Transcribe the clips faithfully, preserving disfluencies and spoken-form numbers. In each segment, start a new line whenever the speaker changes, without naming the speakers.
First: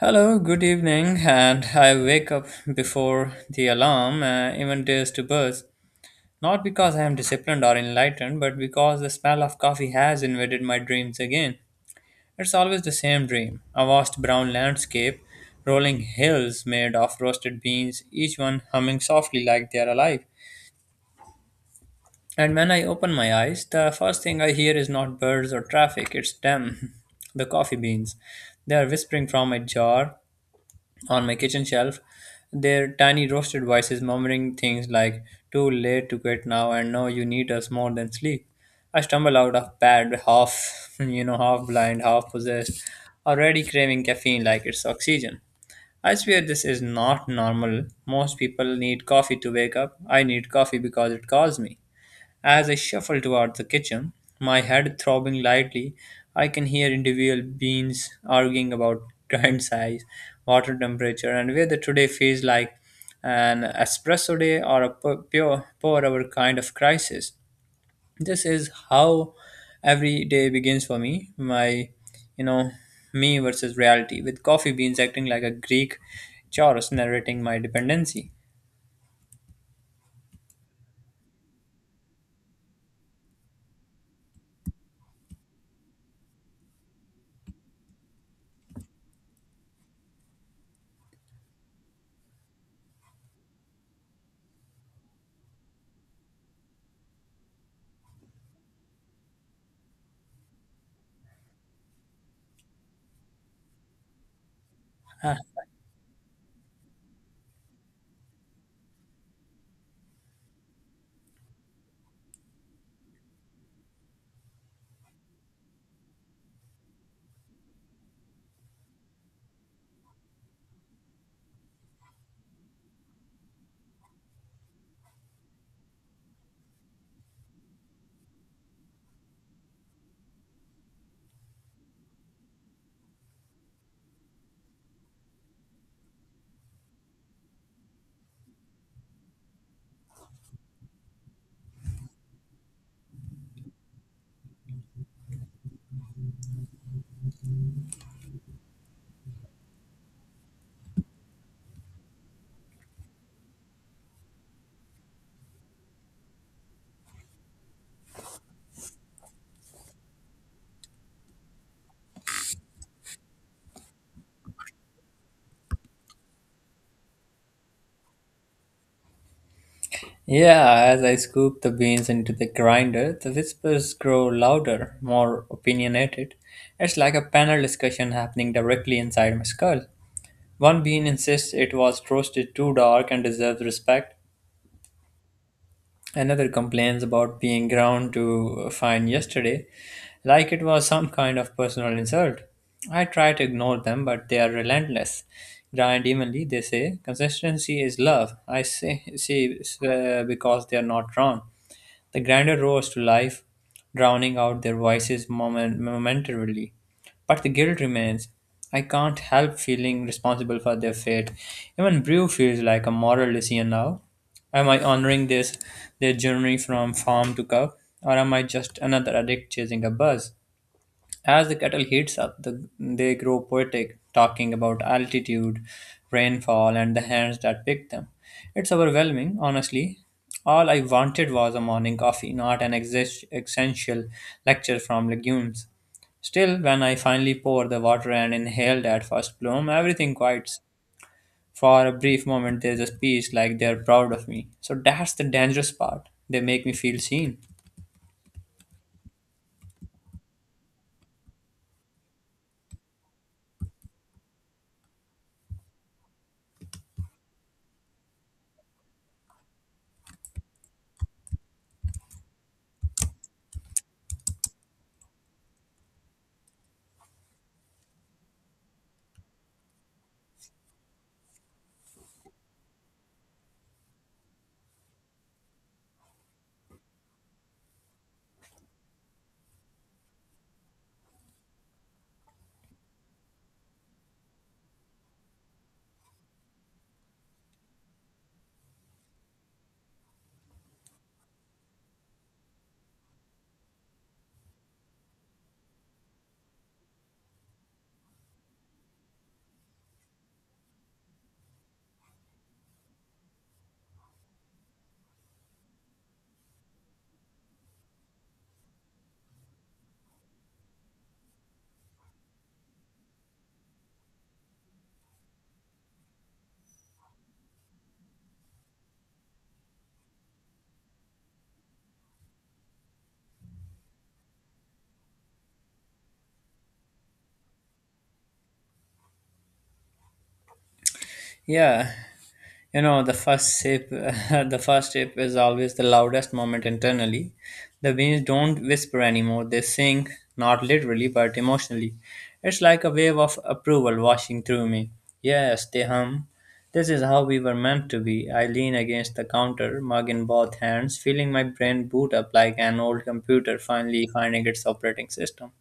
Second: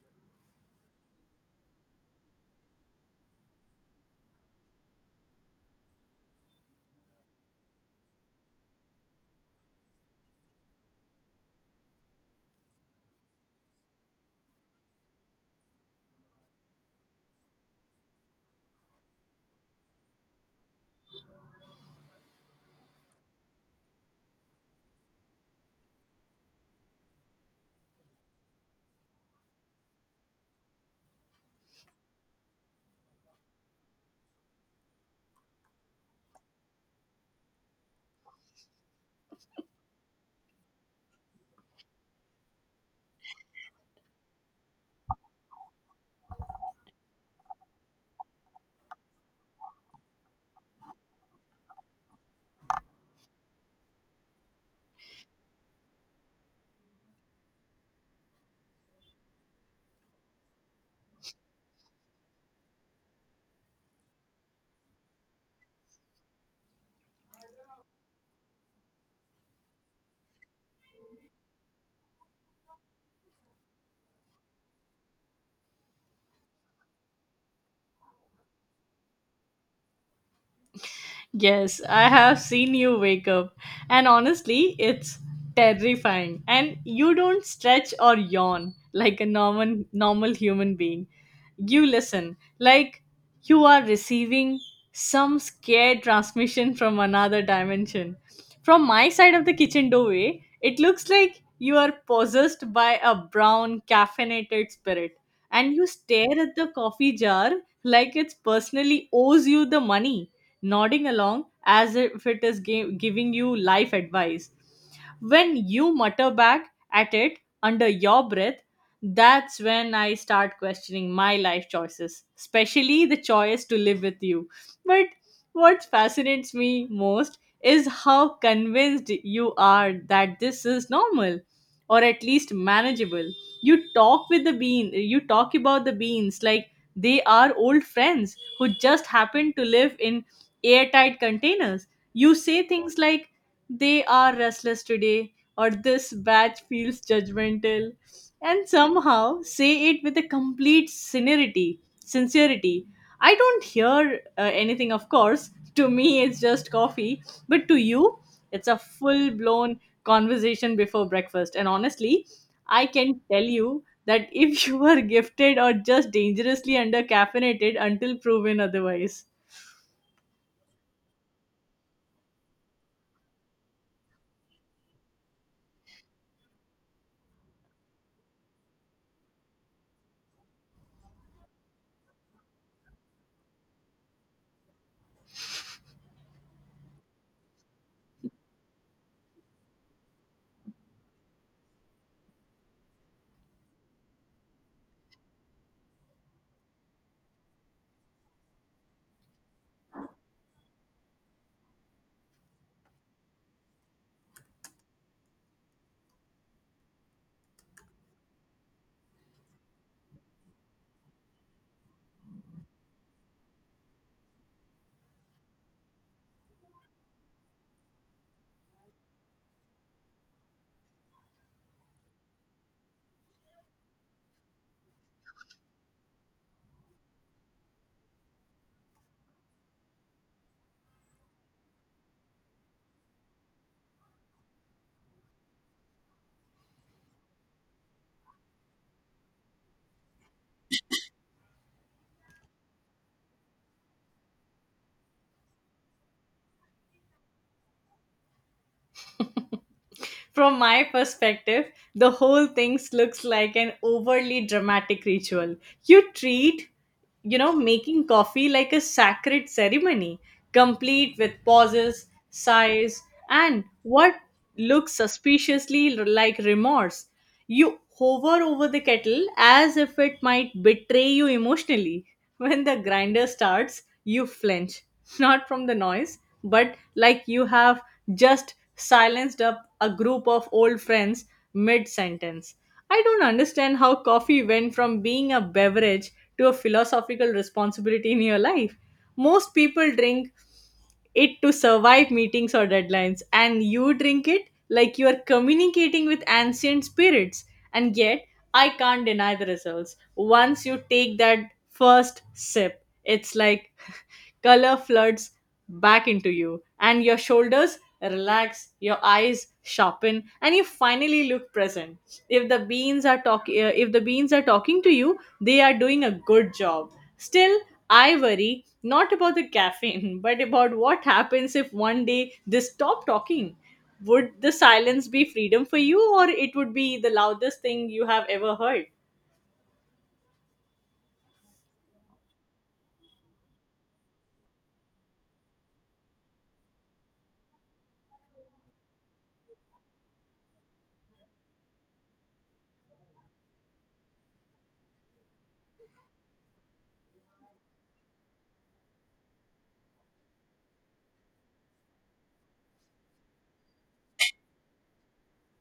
Hello, good evening, and I wake up before the alarm uh, even dares to buzz. Not because I am disciplined or enlightened, but because the smell of coffee has invaded my dreams again. It's always the same dream, a vast brown landscape, rolling hills made of roasted beans, each one humming softly like they are alive. And when I open my eyes, the first thing I hear is not birds or traffic, it's them, the coffee beans. They are whispering from a jar, on my kitchen shelf, their tiny roasted voices murmuring things like, too late to quit now, and no, you need us more than sleep. I stumble out of bed, half, you know, half blind, half possessed, already craving caffeine like it's oxygen. I swear this is not normal. Most people need coffee to wake up. I need coffee because it calls me. As I shuffle toward the kitchen, my head throbbing lightly, I can hear individual beans arguing about grind size, water temperature, and whether today feels like an espresso day or a pu- pure pour hour kind of crisis. This is how every day begins for me. My, you know, me versus reality, with coffee beans acting like a Greek chorus narrating my dependency.
Yes, I have seen you wake up, and honestly, it's terrifying. And you don't stretch or yawn like a normal normal human being. You listen like you are receiving some scared transmission from another dimension. From my side of the kitchen doorway, it looks like you are possessed by a brown caffeinated spirit, and you stare at the coffee jar like it personally owes you the money nodding along as if it is ga- giving you life advice. When you mutter back at it under your breath, that's when I start questioning my life choices, especially the choice to live with you. But what fascinates me most is how convinced you are that this is normal or at least manageable. You talk with the bean, you talk about the beans like they are old friends who just happen to live in airtight containers. You say things like, they are restless today, or this batch feels judgmental, and somehow say it with a complete sincerity. Sincerity. I don't hear uh, anything, of course. To me, it's just coffee, but to you, it's a full blown conversation before breakfast. And honestly, I can tell you that if you are gifted or just dangerously under caffeinated until proven otherwise.
Yeah, as I scoop the beans into the grinder, the whispers grow louder, more opinionated. It's like a panel discussion happening directly inside my skull. One bean insists it was roasted too dark and deserves respect. Another complains about being ground to fine yesterday, like it was some kind of personal insult. I try to ignore them, but they are relentless. Grind evenly, they say. Consistency is love. I say, see, uh, because they are not wrong. The grandeur rose to life, drowning out their voices moment- momentarily. But the guilt remains. I can't help feeling responsible for their fate. Even Brew feels like a moral decision now. Am I honoring this their journey from farm to cup, or am I just another addict chasing a buzz? As the kettle heats up, the, they grow poetic, talking about altitude, rainfall, and the hands that picked them. It's overwhelming, honestly. All I wanted was a morning coffee, not an exist- essential lecture from legumes. Still, when I finally pour the water and inhale that first bloom, everything quiets. For a brief moment, there's a peace like they're proud of me. So that's the dangerous part. They make me feel seen.
From my perspective, the whole thing looks like an overly dramatic ritual. You treat, you know, making coffee like a sacred ceremony, complete with pauses, sighs, and what looks suspiciously like remorse. You hover over the kettle as if it might betray you emotionally. When the grinder starts, you flinch, not from the noise, but like you have just silenced up a group of old friends mid sentence. I don't understand how coffee went from being a beverage to a philosophical responsibility in your life. Most people drink it to survive meetings or deadlines, and you drink it like you are communicating with ancient spirits. And yet, I can't deny the results. Once you take that first sip, it's like color floods back into you, and your shoulders relax, your eyes sharpen, and you finally look present. If the beans are talking, if the beans are talking to you, they are doing a good job. Still, I worry not about the caffeine, but about what happens if one day they stop talking. Would the silence be freedom for you, or it would be the loudest thing you have ever heard?
Yeah. You know, the first sip, the first sip is always the loudest moment internally. The beans don't whisper anymore; they sing, not literally but emotionally. It's like a wave of approval washing through me. Yes, they hum. This is how we were meant to be. I lean against the counter, mug in both hands, feeling my brain boot up like an old computer finally finding its operating system.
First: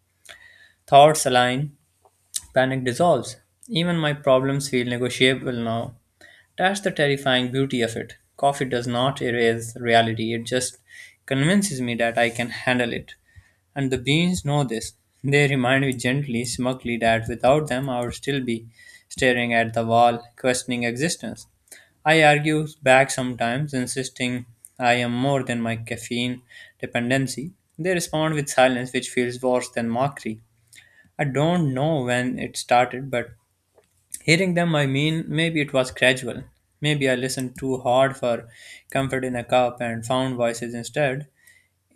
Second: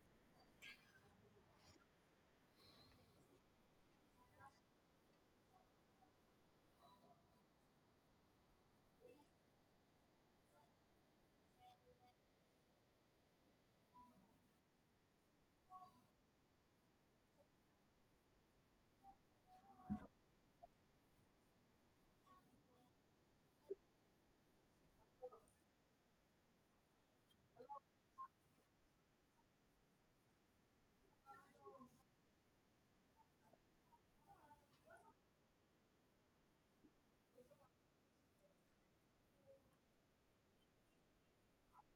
Thoughts align, panic dissolves. Even my problems feel negotiable now. That's the terrifying beauty of it. Coffee does not erase reality, it just convinces me that I can handle it. And the beans know this. They remind me gently, smugly, that without them I would still be staring at the wall, questioning existence. I argue back sometimes, insisting I am more than my caffeine dependency. They respond with silence, which feels worse than mockery. I don't know when it started, but hearing them, I mean, maybe it was gradual. Maybe I listened too hard for comfort in a cup and found voices instead.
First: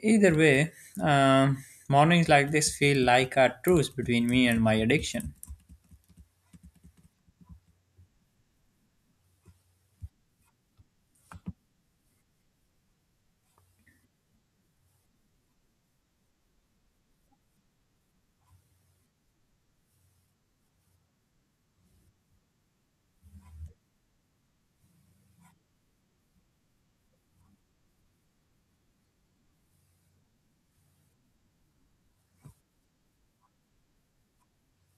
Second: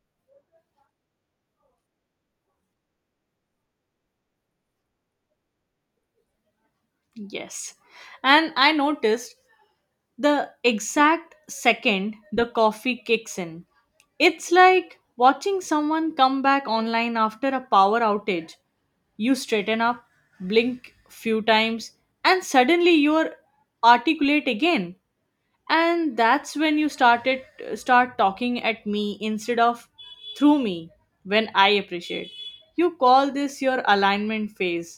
Either way, um, mornings like this feel like a truce between me and my addiction.
Yes. And I noticed the exact second the coffee kicks in. It's like watching someone come back online after a power outage. You straighten up, blink few times, and suddenly you're articulate again. And that's when you started start talking at me instead of through me. When I appreciate, you call this your alignment phase,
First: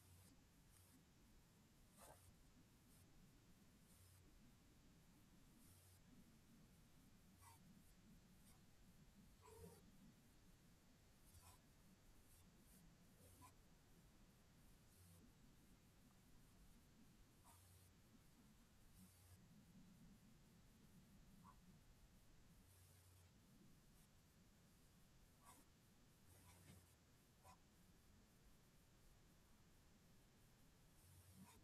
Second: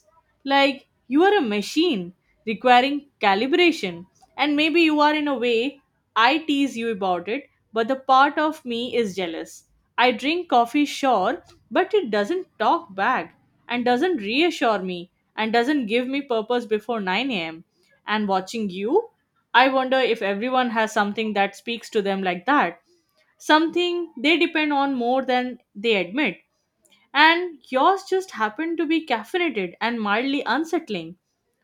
like you are a machine requiring calibration. And maybe you are, in a way. I tease you about it, but the part of me is jealous. I drink coffee, sure, but it doesn't talk back, and doesn't reassure me, and doesn't give me purpose before nine a m. And watching you, I wonder if everyone has something that speaks to them like that, something they depend on more than they admit. And yours just happened to be caffeinated and mildly unsettling.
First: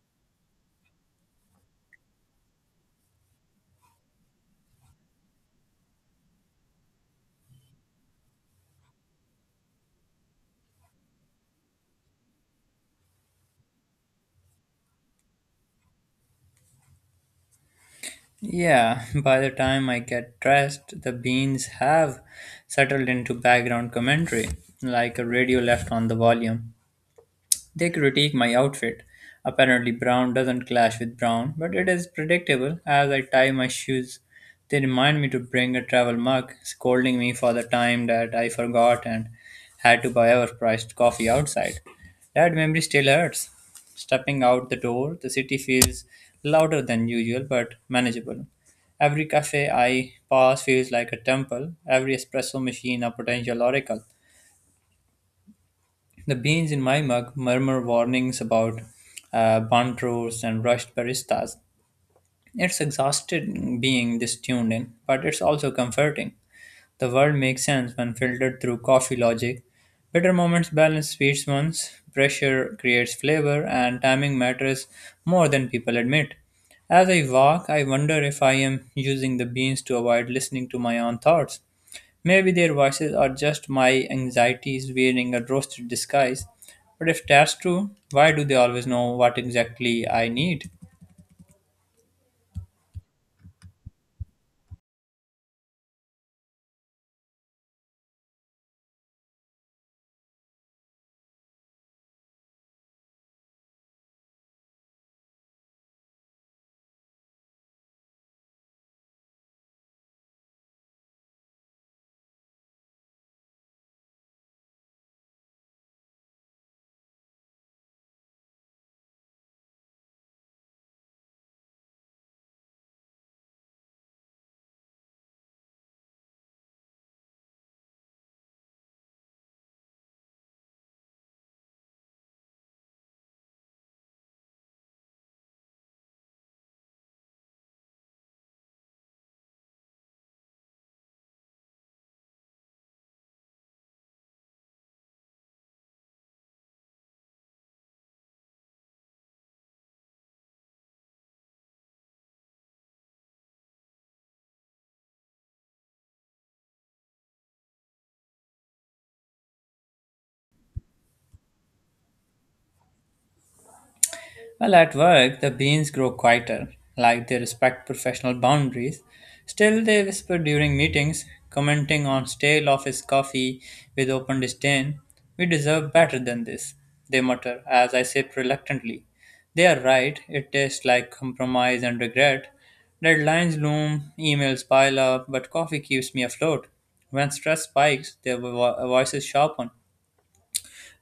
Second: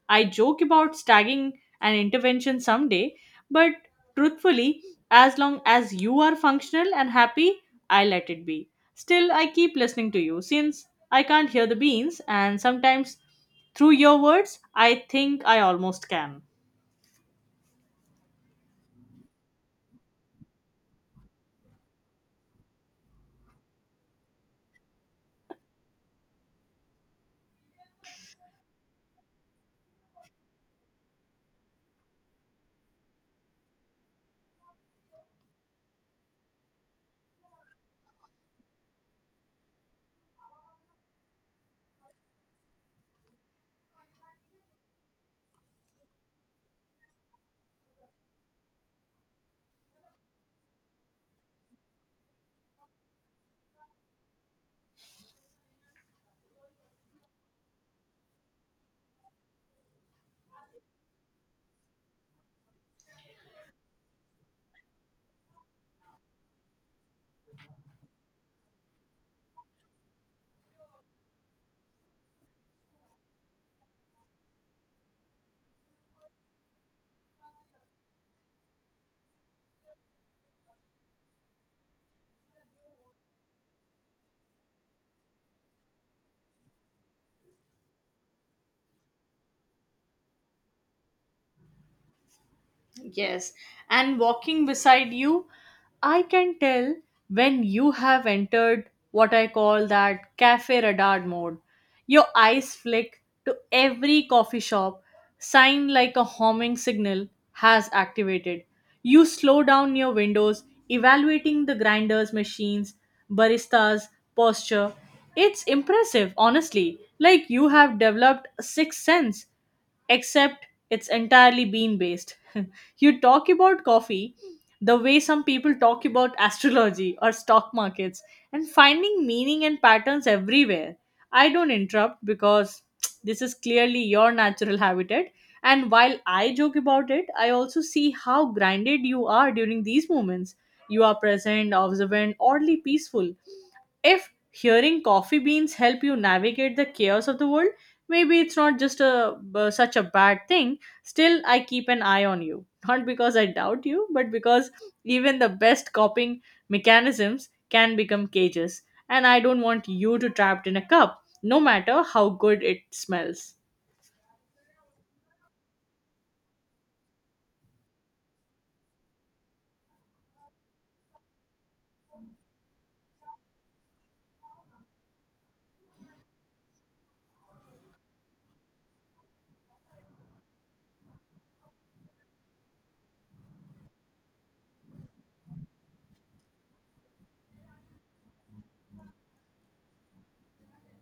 I joke about stagging an intervention someday, but truthfully, as long as you are functional and happy, I let it be. Still, I keep listening to you since I can't hear the beans, and sometimes through your words, I think I almost can.
Yeah, by the time I get dressed, the beans have settled into background commentary, like a radio left on the volume. They critique my outfit. Apparently, brown doesn't clash with brown, but it is predictable as I tie my shoes. They remind me to bring a travel mug, scolding me for the time that I forgot and had to buy overpriced coffee outside. That memory still hurts. Stepping out the door, the city feels louder than usual but manageable. Every cafe I pass feels like a temple, every espresso machine a potential oracle. The beans in my mug murmur warnings about uh, burnt roasts and rushed baristas. It's exhausted being this tuned in, but it's also comforting. The world makes sense when filtered through coffee logic. Bitter moments balance sweet ones, pressure creates flavor, and timing matters more than people admit. As I walk, I wonder if I am using the beans to avoid listening to my own thoughts. Maybe their voices are just my anxieties wearing a roasted disguise. But if that's true, why do they always know what exactly I need?
Yes, and walking beside you, I can tell when you have entered what I call that cafe radar mode. Your eyes flick to every coffee shop, sign like a homing signal has activated. You slow down your windows, evaluating the grinders, machines, baristas, posture. It's impressive, honestly. Like you have developed a sixth sense, except it's entirely bean based. You talk about coffee the way some people talk about astrology or stock markets, and finding meaning and patterns everywhere. I don't interrupt because this is clearly your natural habitat. And while I joke about it, I also see how grounded you are during these moments. You are present, observant, oddly peaceful. If hearing coffee beans help you navigate the chaos of the world, maybe it's not just a b- such a bad thing. Still, I keep an eye on you, not because I doubt you, but because even the best coping mechanisms can become cages. And I don't want you to trapped in a cup, no matter how good it smells.
Well, at work, the beans grow quieter, like they respect professional boundaries. Still, they whisper during meetings, commenting on stale office coffee with open disdain. We deserve better than this, they mutter as I sip reluctantly. They are right, it tastes like compromise and regret. Deadlines loom, emails pile up, but coffee keeps me afloat. When stress spikes, their vo- voices sharpen,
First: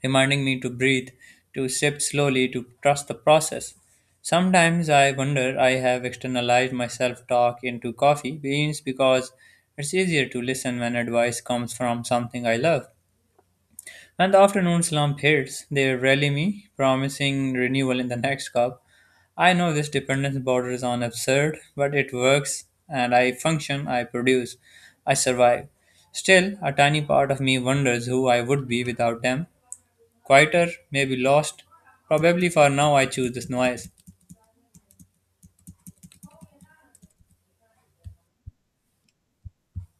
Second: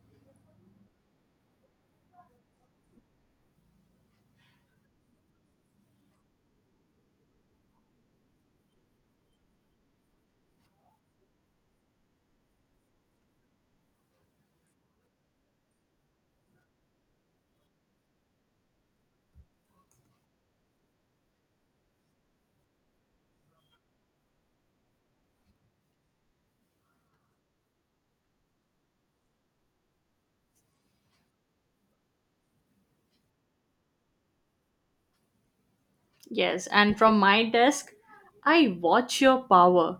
reminding me to breathe, to sip slowly, to trust the process. Sometimes I wonder I have externalized my self talk into coffee beans because it's easier to listen when advice comes from something I love. When the afternoon slump hits, they rally me, promising renewal in the next cup. I know this dependence borders on absurd, but it works, and I function, I produce, I survive. Still, a tiny part of me wonders who I would be without them, quieter, maybe lost. Probably for now, I choose this noise.
Yes, and from my desk, I watch your power.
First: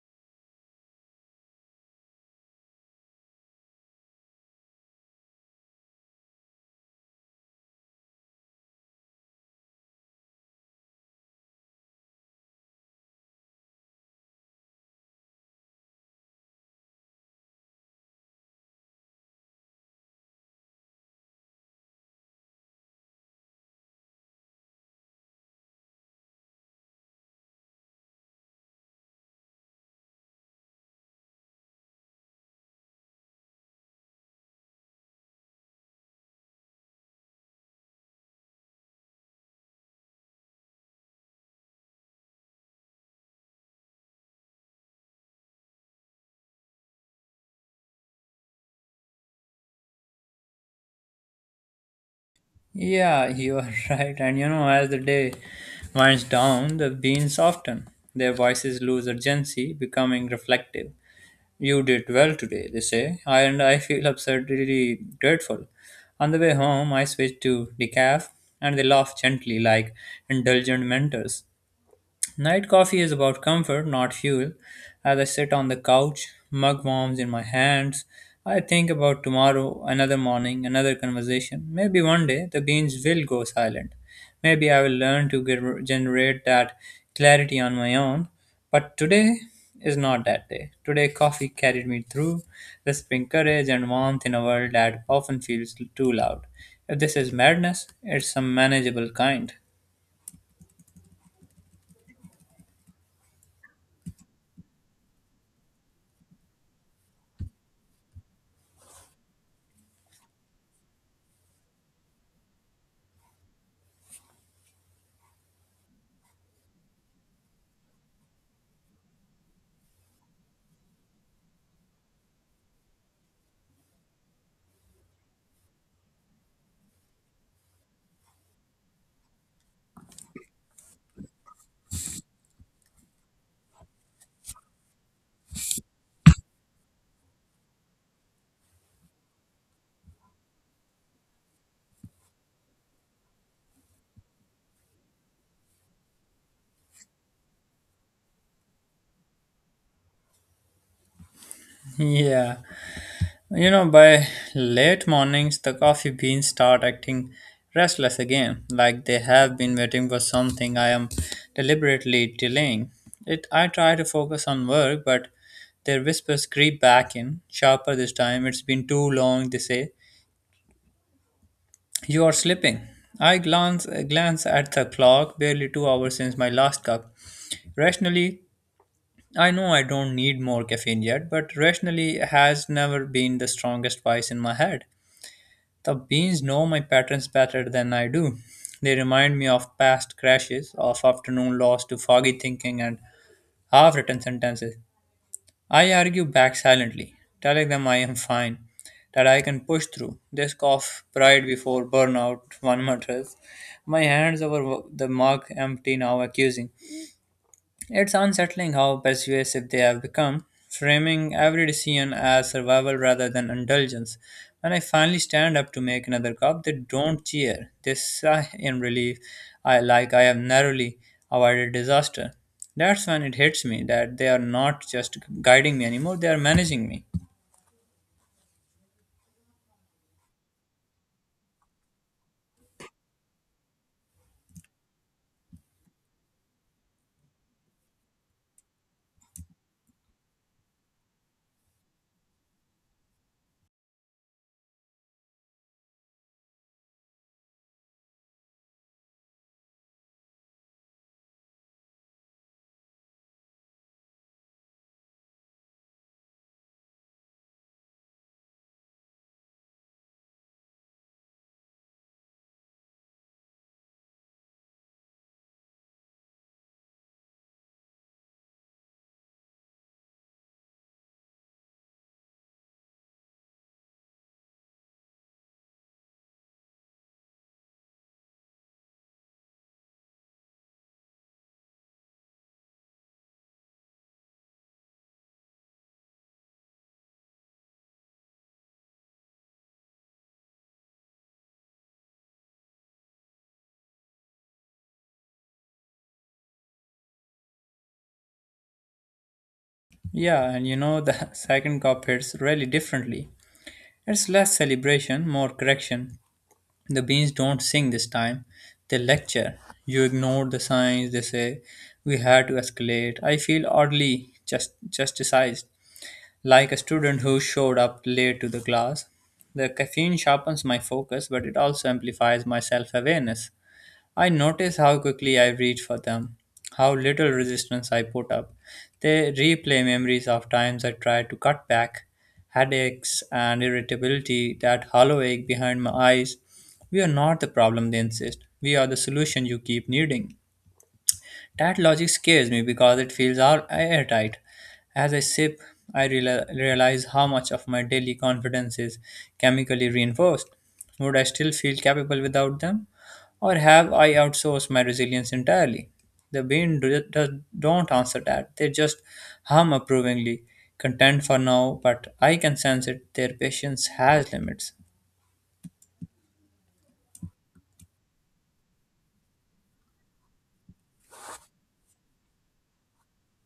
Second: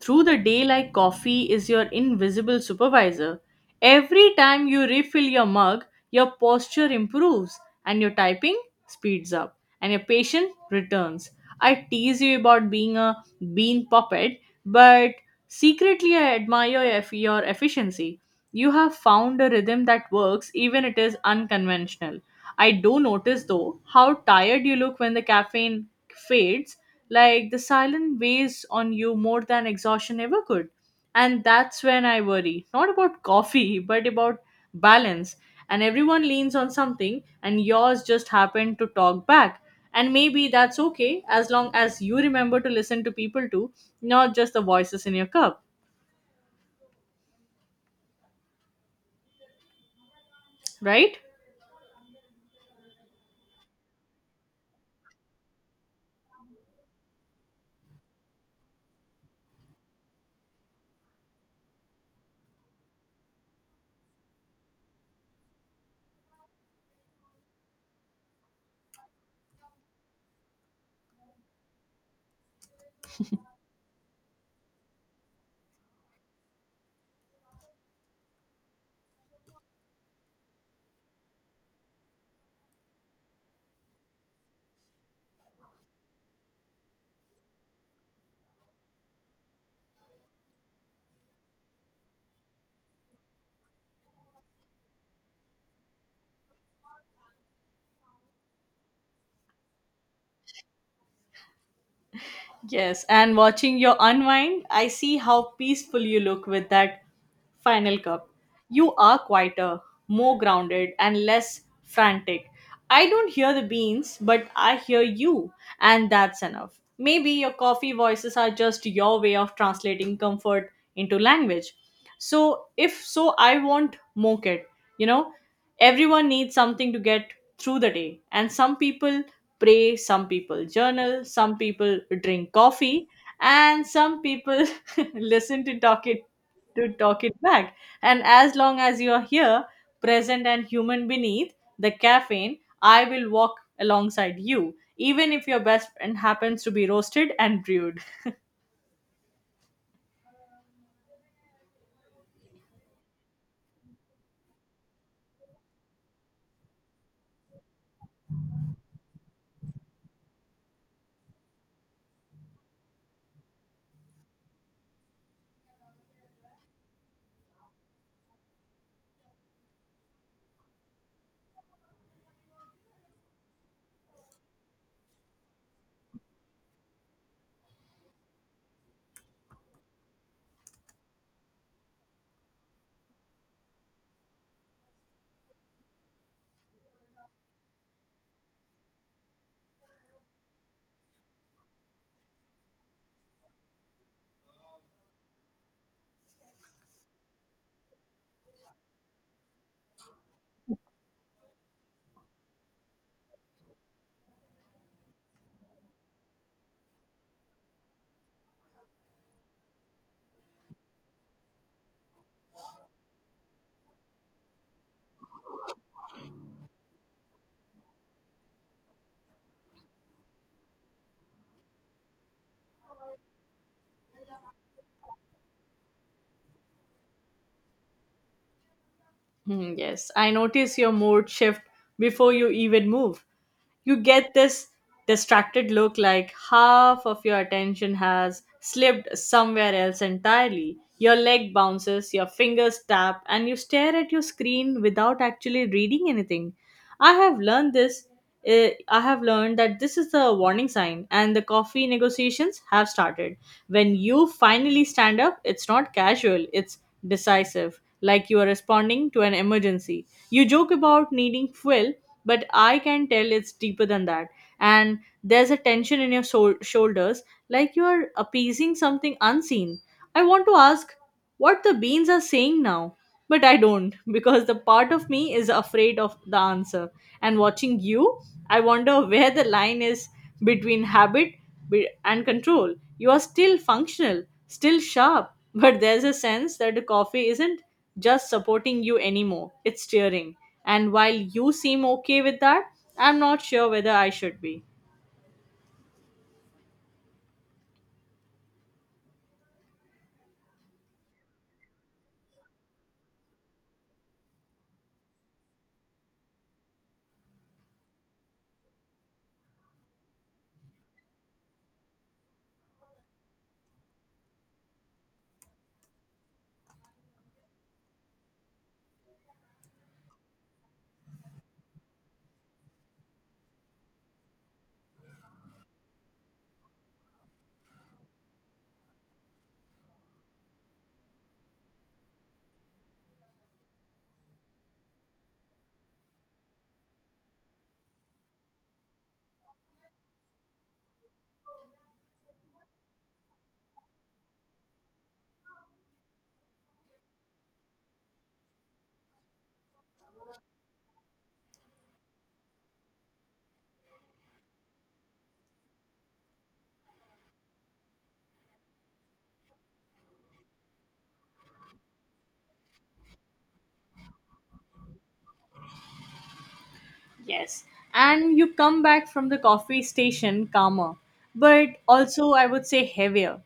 Through the day, like coffee is your invisible supervisor. Every time you refill your mug, your posture improves, and your typing speeds up, and your patience returns. I tease you about being a bean puppet, but secretly I admire your eff- your efficiency. You have found a rhythm that works even it is unconventional. I do notice though how tired you look when the caffeine fades, like the silence weighs on you more than exhaustion ever could. And that's when I worry, not about coffee, but about balance. And everyone leans on something, and yours just happened to talk back. And maybe that's okay as long as you remember to listen to people too, not just the voices in your cup, right?
Yeah, you are right. And you know, as the day winds down, the beans soften. Their voices lose urgency, becoming reflective. You did well today, they say, and I feel absurdly grateful. On the way home, I switch to decaf, and they laugh gently like indulgent mentors. Night coffee is about comfort, not fuel. As I sit on the couch, mug warms in my hands, I think about tomorrow, another morning, another conversation. Maybe one day the beans will go silent. Maybe I will learn to ge- generate that clarity on my own. But today is not that day. Today, coffee carried me through, whispering courage and warmth in a world that often feels too loud. If this is madness, it's some manageable kind.
Yes, and watching your unwind, I see how peaceful you look with that final cup. You are quieter, more grounded, and less frantic. I don't hear the beans, but I hear you, and that's enough. Maybe your coffee voices are just your way of translating comfort into language. So, if so, I won't mock it. You know, everyone needs something to get through the day, and some people pray, some people journal, some people drink coffee, and some people listen to talk it to talk it back. And as long as you are here, present and human beneath the caffeine, I will walk alongside you, even if your best friend happens to be roasted and brewed.
Yeah. You know, by late mornings, the coffee beans start acting restless again, like they have been waiting for something I am deliberately delaying. It, I try to focus on work, but their whispers creep back in, sharper this time. It's been too long, they say. You are sleeping. I glance glance at the clock, barely two hours since my last cup. Rationally, I know I don't need more caffeine yet, but rationally has never been the strongest voice in my head. The beans know my patterns better than I do. They remind me of past crashes, of afternoon lost to foggy thinking and half written sentences. I argue back silently, telling them I am fine, that I can push through. They scoff pride before burnout, one mutters. My hands over the mug empty now, accusing. It's unsettling how persuasive they have become, framing every decision as survival rather than indulgence. When I finally stand up to make another cup, they don't cheer. They sigh in relief, I like I have narrowly avoided disaster. That's when it hits me that they are not just guiding me anymore, they are managing me.
Hmm, yes, I notice your mood shift before you even move. You get this distracted look like half of your attention has slipped somewhere else entirely. Your leg bounces, your fingers tap, and you stare at your screen without actually reading anything. I have learned this. eh, I have learned that this is the warning sign, and the coffee negotiations have started. When you finally stand up, it's not casual, it's decisive, like you are responding to an emergency. You joke about needing fuel, but I can tell it's deeper than that. And there's a tension in your shou- shoulders, like you are appeasing something unseen. I want to ask what the beans are saying now, but I don't because the part of me is afraid of the answer. And watching you, I wonder where the line is between habit be- and control. You are still functional, still sharp, but there's a sense that the coffee isn't just supporting you anymore, it's steering. And while you seem okay with that, I'm not sure whether I should be.
Yeah, and you know, the second cup hits really differently. It's less celebration, more correction. The beans don't sing this time, they lecture. You ignored the signs, they say. We had to escalate. I feel oddly just, justicized, like a student who showed up late to the class. The caffeine sharpens my focus, but it also amplifies my self awareness. I notice how quickly I reach for them, how little resistance I put up. They replay memories of times I tried to cut back, headaches and irritability, that hollow ache behind my eyes. We are not the problem, they insist. We are the solution you keep needing. That logic scares me because it feels all airtight. As I sip, I reali- realize how much of my daily confidence is chemically reinforced. Would I still feel capable without them? Or have I outsourced my resilience entirely? The brain do- does, don't answer that. They just hum approvingly, content for now, but I can sense it. Their patience has limits.
Yes. And you come back from the coffee station calmer, but also I would say heavier.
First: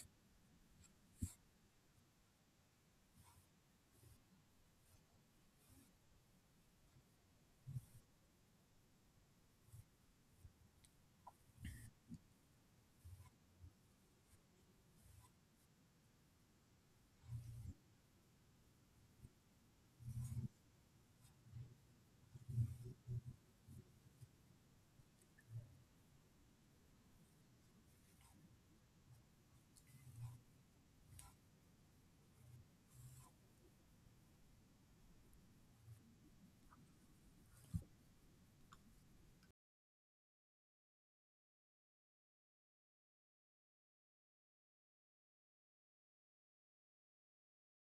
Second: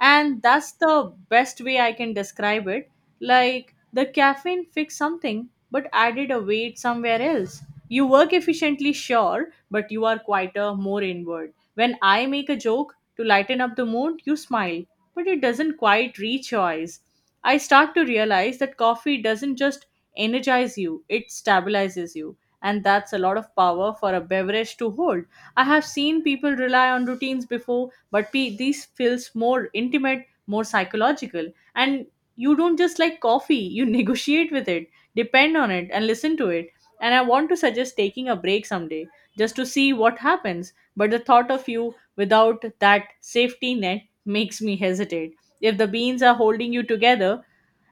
And that's the best way I can describe it. Like the caffeine fixed something but added a weight somewhere else. You work efficiently, sure, but you are quieter, more inward. When I make a joke to lighten up the mood, you smile, but it doesn't quite reach your eyes. I start to realize that coffee doesn't just energize you, it stabilizes you. And that's a lot of power for a beverage to hold. I have seen people rely on routines before, but pe- these feels more intimate, more psychological. And you don't just like coffee, you negotiate with it, depend on it, and listen to it. And I want to suggest taking a break someday just to see what happens. But the thought of you without that safety net makes me hesitate. If the beans are holding you together,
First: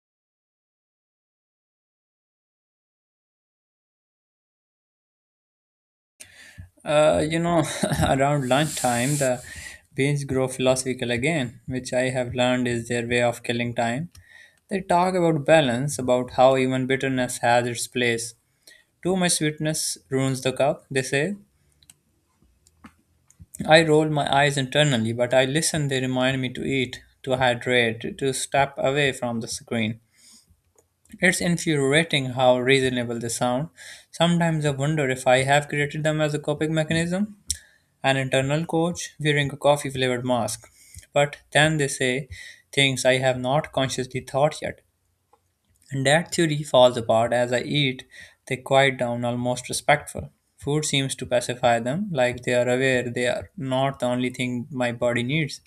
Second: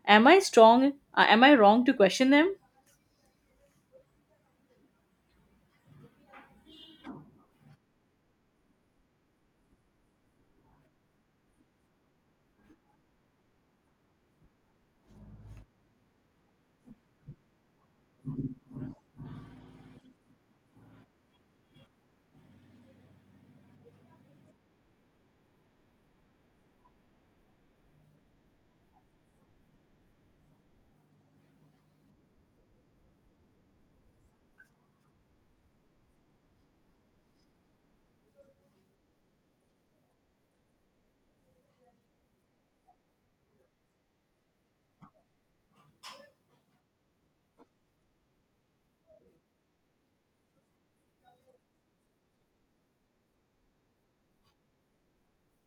am I strong? uh, Am I wrong to question them?
Uh, you know, around lunchtime, the beans grow philosophical again, which I have learned is their way of killing time. They talk about balance, about how even bitterness has its place. Too much sweetness ruins the cup, they say. I roll my eyes internally, but I listen. They remind me to eat, to hydrate, to step away from the screen. It's infuriating how reasonable they sound. Sometimes I wonder if I have created them as a coping mechanism. An internal coach wearing a coffee flavored mask. But then they say things I have not consciously thought yet. And that theory falls apart as I eat, they quiet down, almost respectful. Food seems to pacify them, like they are aware they are not the only thing my body needs.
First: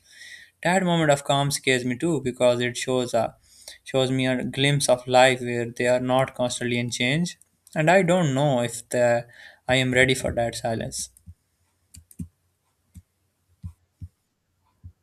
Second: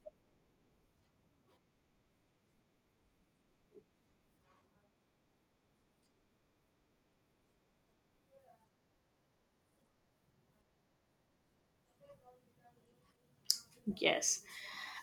That moment of calm scares me too because it shows a shows me a glimpse of life where they are not constantly in change. And I don't know if the, I am ready for that silence.
Yes.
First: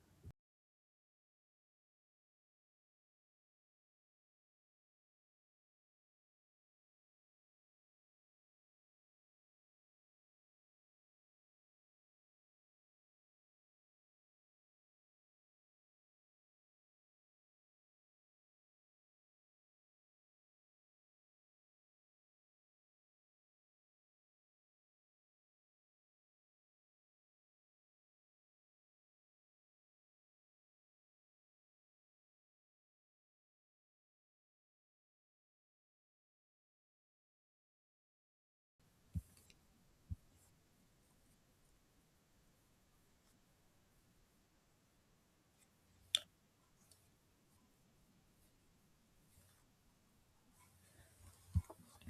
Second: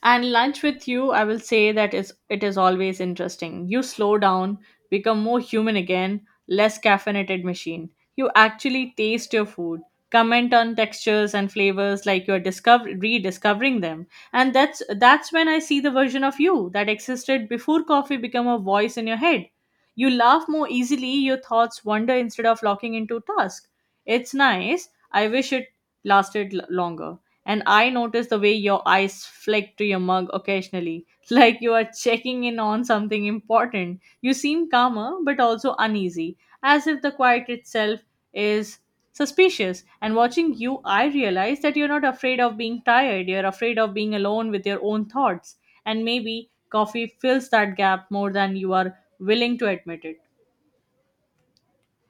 And lunch with you, I will say that is it is always interesting. You slow down, become more human again, less caffeinated machine. You actually taste your food, comment on textures and flavors like you're discover rediscovering them. And that's that's when I see the version of you that existed before coffee became a voice in your head. You laugh more easily, your thoughts wander instead of locking into task. It's nice. I wish it lasted l- longer. And I notice the way your eyes flick to your mug occasionally, like you are checking in on something important. You seem calmer but also uneasy, as if the quiet itself is suspicious. And watching you, I realize that you're not afraid of being tired, you're afraid of being alone with your own thoughts. And maybe coffee fills that gap more than you are willing to admit it.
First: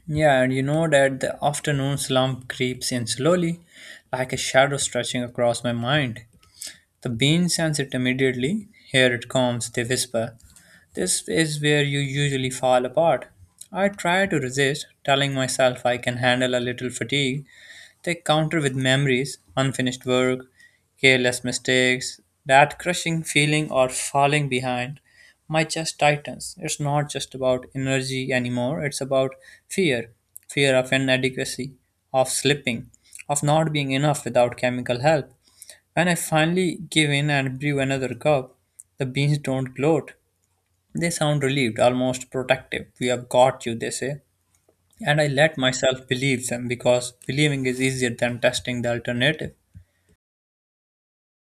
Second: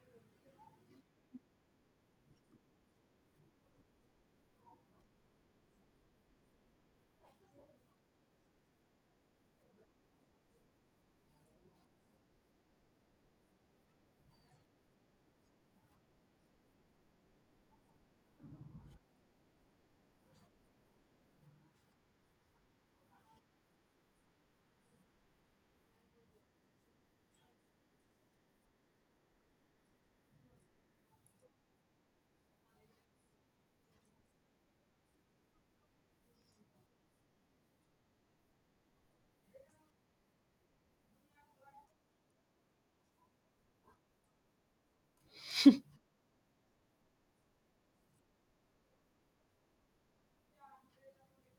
Yeah, and you know that the afternoon slump creeps in slowly, like a shadow stretching across my mind. The bean sense it immediately. Here it comes, they whisper. This is where you usually fall apart. I try to resist, telling myself I can handle a little fatigue, they counter with memories, unfinished work, careless mistakes. That crushing feeling or falling behind. My chest tightens. It's not just about energy anymore, it's about fear fear of inadequacy, of slipping, of not being enough without chemical help. When I finally give in and brew another cup, the beans don't gloat. They sound relieved, almost protective. We have got you, they say, and I let myself believe them because believing is easier than testing the alternative.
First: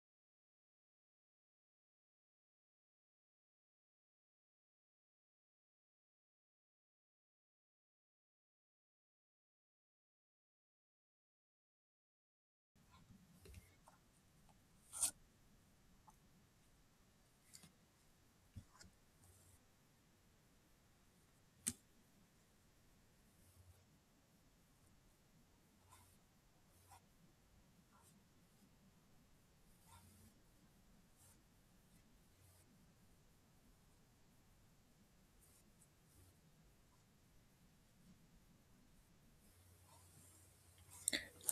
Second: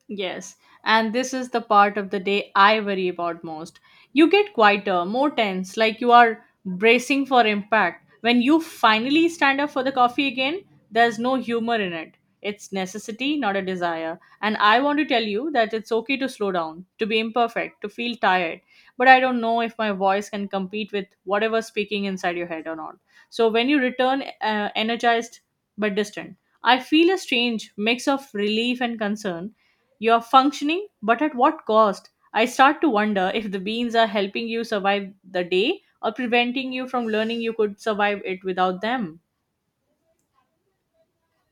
Yes, and this is the part of the day I worry about most. You get quieter, more tense, like you are bracing for impact. When you finally stand up for the coffee again, there's no humor in it. It's necessity, not a desire. And I want to tell you that it's okay to slow down, to be imperfect, to feel tired. But I don't know if my voice can compete with whatever speaking inside your head or not. So when you return uh, energized but distant, I feel a strange mix of relief and concern. You're functioning, but at what cost? I start to wonder if the beans are helping you survive the day or preventing you from learning you could survive it without them.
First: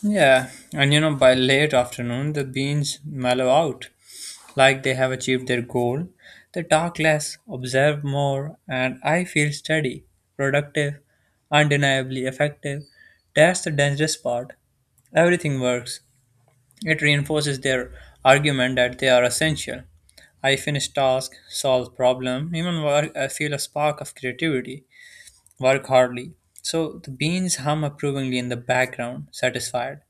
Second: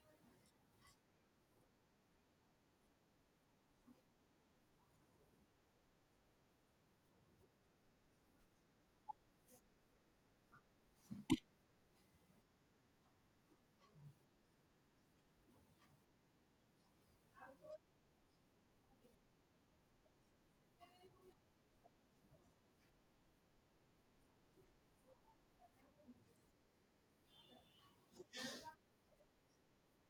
Yeah, and you know, by late afternoon, the beans mellow out like they have achieved their goal. They talk less, observe more, and I feel steady, productive, undeniably effective. That's the dangerous part. Everything works. It reinforces their argument that they are essential. I finish task, solve problem, even wor- I feel a spark of creativity. Work hardly. So the beans hum approvingly in the background, satisfied.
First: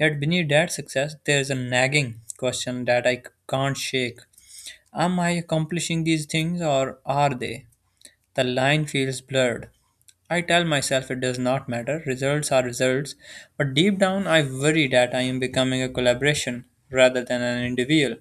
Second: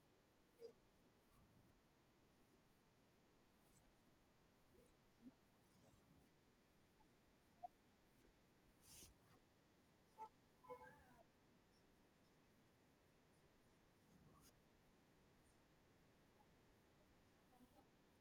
Yet beneath that success, there's a nagging question that I c- can't shake. Am I accomplishing these things or are they? The line feels blurred. I tell myself it does not matter, results are results, but deep down I worry that I am becoming a collaboration rather than an individual.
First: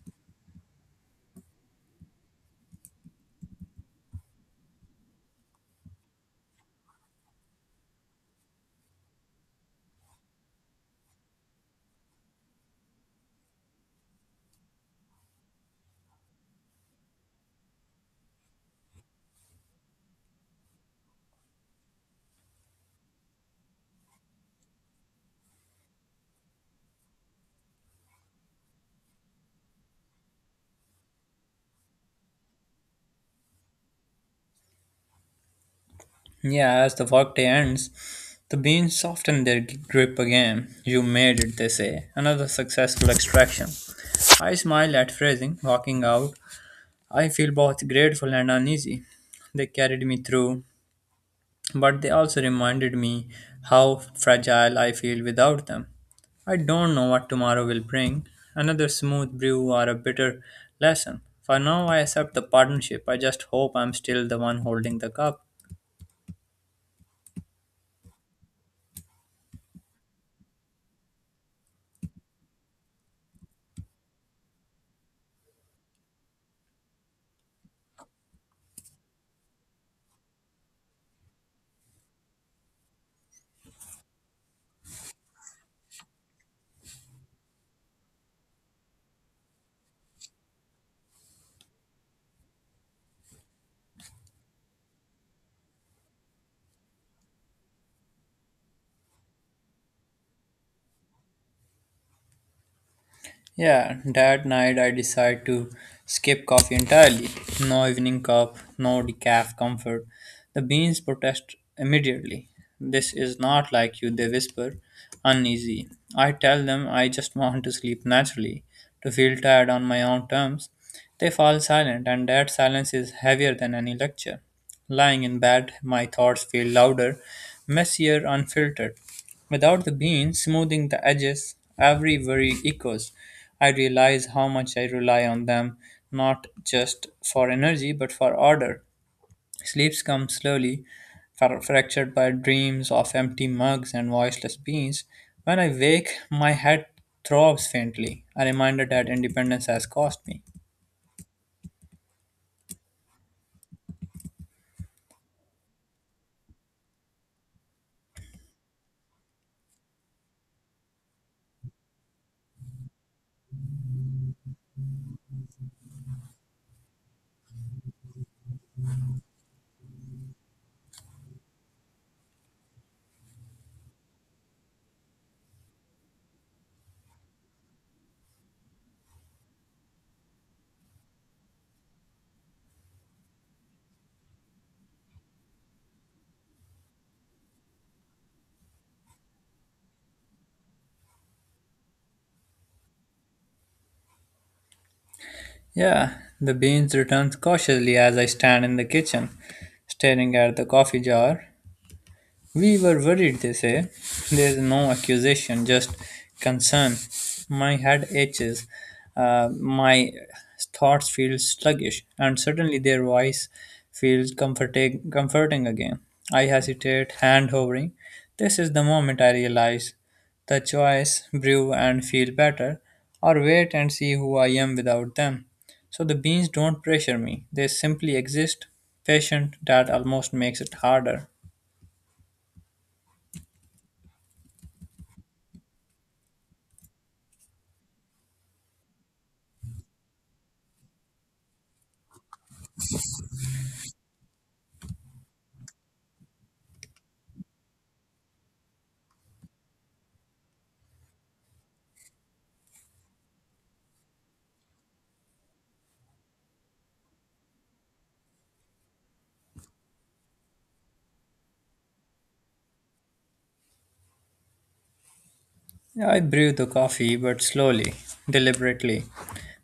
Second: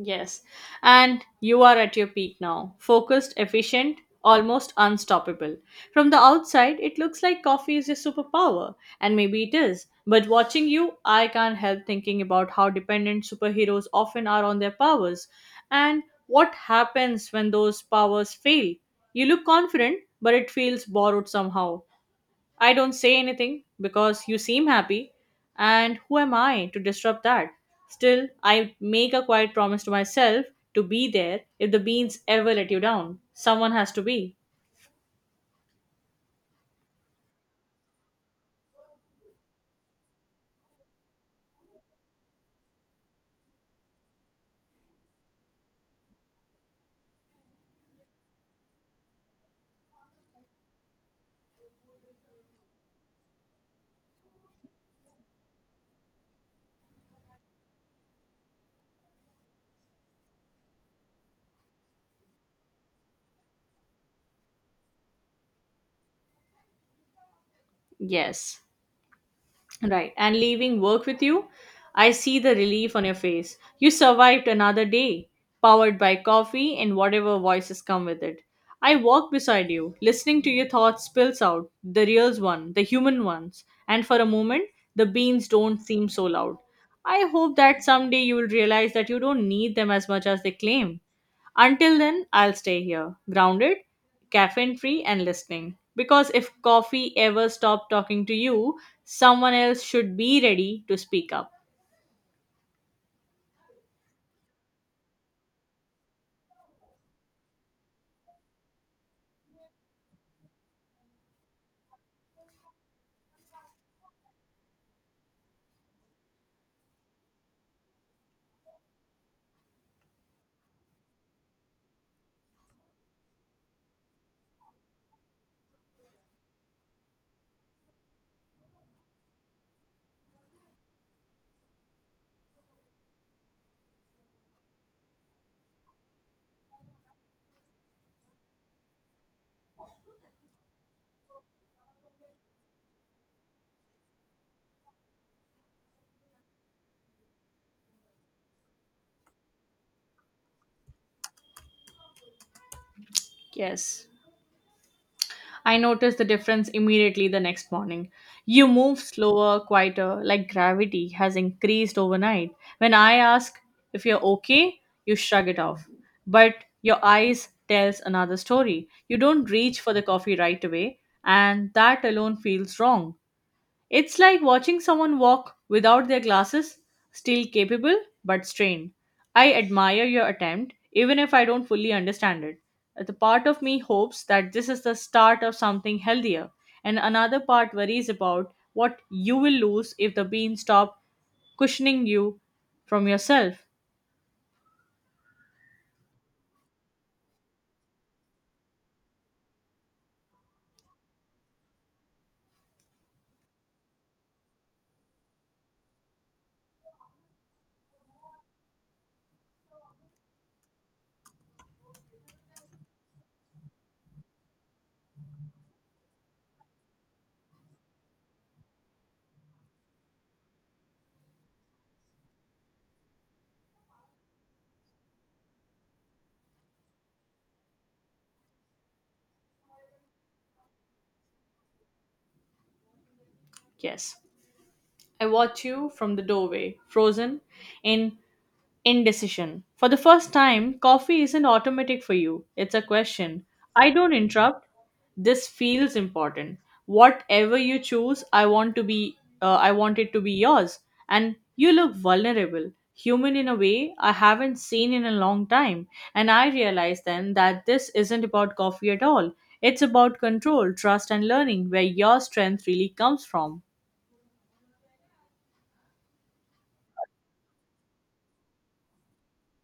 Yes. And you are at your peak now. Focused, efficient, almost unstoppable. From the outside, it looks like coffee is your superpower, and maybe it is. But watching you, I can't help thinking about how dependent superheroes often are on their powers and what happens when those powers fail. You look confident, but it feels borrowed somehow. I don't say anything because you seem happy, and who am I to disrupt that? Still, I make a quiet promise to myself to be there if the beans ever let you down. Someone has to be.
Yeah, as the workday ends, the beans soften their grip again. You made it, they say. Another successful extraction. I smiled at phrasing. Walking out, I feel both grateful and uneasy. They carried me through, but they also reminded me how fragile I feel without them. I don't know what tomorrow will bring, another smooth brew or a bitter lesson. For now, I accept the partnership. I just hope I'm still the one holding the cup.
Yes. Right. And leaving work with you, I see the relief on your face. You survived another day, powered by coffee and whatever voices come with it. I walk beside you, listening to your thoughts spills out, the real one, the human ones, and for a moment, the beans don't seem so loud. I hope that someday you will realize that you don't need them as much as they claim. Until then, I'll stay here, grounded, caffeine free, and listening. Because if coffee ever stopped talking to you, someone else should be ready to speak up.
Yeah, that night I decide to skip coffee entirely. No evening cup, no decaf comfort. The beans protest immediately. This is not like you, they whisper, uneasy. I tell them I just want to sleep naturally, to feel tired on my own terms. They fall silent, and that silence is heavier than any lecture. Lying in bed, my thoughts feel louder, messier, unfiltered. Without the bean smoothing the edges, every worry echoes. I realize how much I rely on them, not just for energy but for order. Sleeps come slowly, fra- fractured by dreams of empty mugs and voiceless beans. When I wake, my head throbs faintly, a reminder that independence has cost me.
Yes. I noticed the difference immediately the next morning. You move slower, quieter, like gravity has increased overnight. When I ask if you're okay, you shrug it off. But your eyes tells another story. You don't reach for the coffee right away, and that alone feels wrong. It's like watching someone walk without their glasses, still capable but strained. I admire your attempt, even if I don't fully understand it. The part of me hopes that this is the start of something healthier, and another part worries about what you will lose if the beans stop cushioning you from yourself.
Yeah, the beans returns cautiously as I stand in the kitchen, staring at the coffee jar. We were worried, they say. There's no accusation, just concern. My head aches. Uh, my thoughts feel sluggish, and suddenly their voice feels comforting, comforting again. I hesitate, hand hovering. This is the moment I realize the choice, brew and feel better, or wait and see who I am without them. So the beans don't pressure me, they simply exist, patient, that almost makes it harder.
Yes. I watch you from the doorway, frozen in indecision. For the first time, coffee isn't automatic for you. It's a question. I don't interrupt. This feels important. Whatever you choose, I want to be uh, I want it to be yours. And you look vulnerable, human in a way I haven't seen in a long time. And I realized then that this isn't about coffee at all. It's about control, trust and learning where your strength really comes from.
Yeah, I brew the coffee, but slowly, deliberately.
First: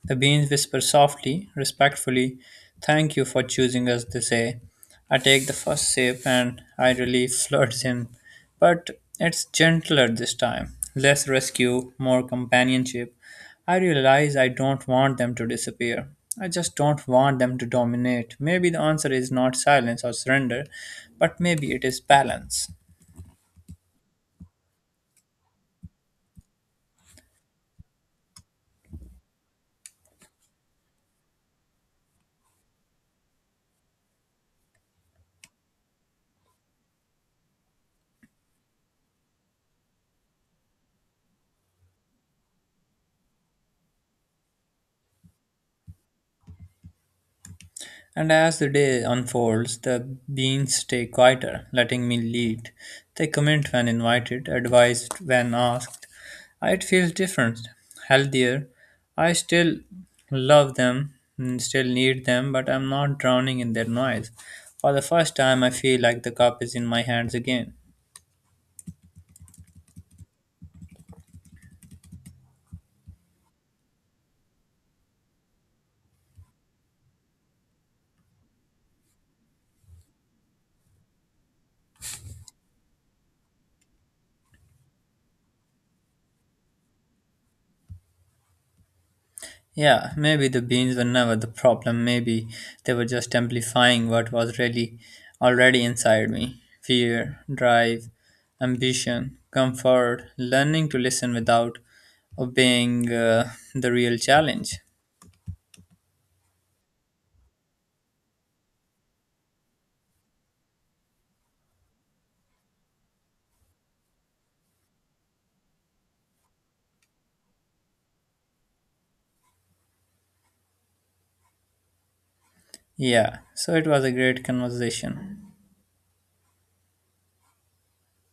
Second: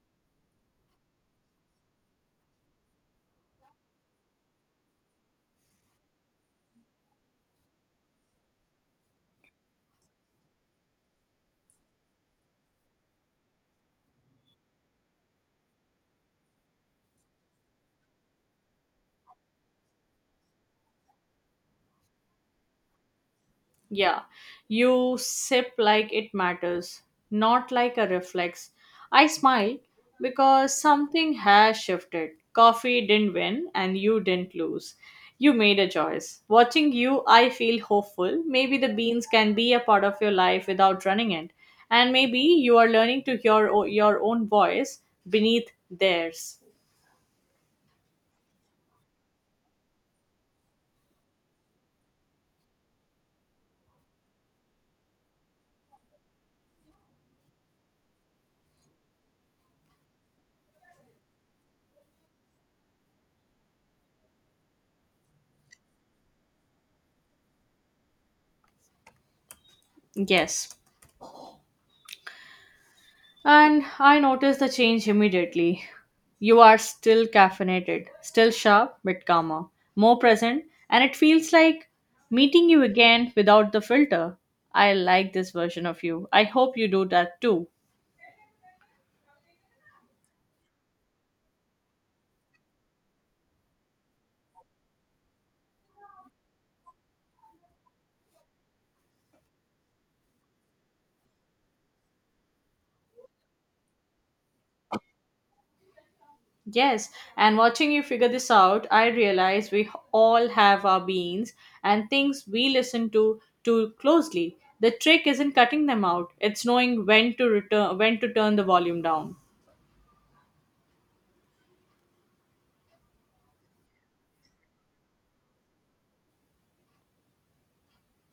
The beans whisper softly, respectfully, thank you for choosing us, they say. I take the first sip and I relief floods in. But it's gentler this time, less rescue, more companionship. I realize I don't want them to disappear. I just don't want them to dominate. Maybe the answer is not silence or surrender, but maybe it is balance.
Yeah, you sip like it matters, not like a reflex. I smile because something has shifted. Coffee didn't win and you didn't lose. You made a choice. Watching you, I feel hopeful. Maybe the beans can be a part of your life without running it. And maybe you are learning to hear o- your own voice beneath theirs.
And as the day unfolds, the beans stay quieter, letting me lead. They comment when invited, advised when asked. It feels different, healthier. I still love them, and still need them, but I'm not drowning in their noise. For the first time, I feel like the cup is in my hands again.
Yes, and I noticed the change immediately. You are still caffeinated, still sharp, but calmer, more present, and it feels like meeting you again without the filter. I like this version of you. I hope you do that too.
Yeah, maybe the beans were never the problem. Maybe they were just amplifying what was really already inside me, fear, drive, ambition, comfort, learning to listen without obeying uh, the real challenge.
Yes, and watching you figure this out, I realize we all have our beings and things we listen to too closely. The trick isn't cutting them out, it's knowing when to return when to turn the volume down.
Yeah, so it was a great conversation.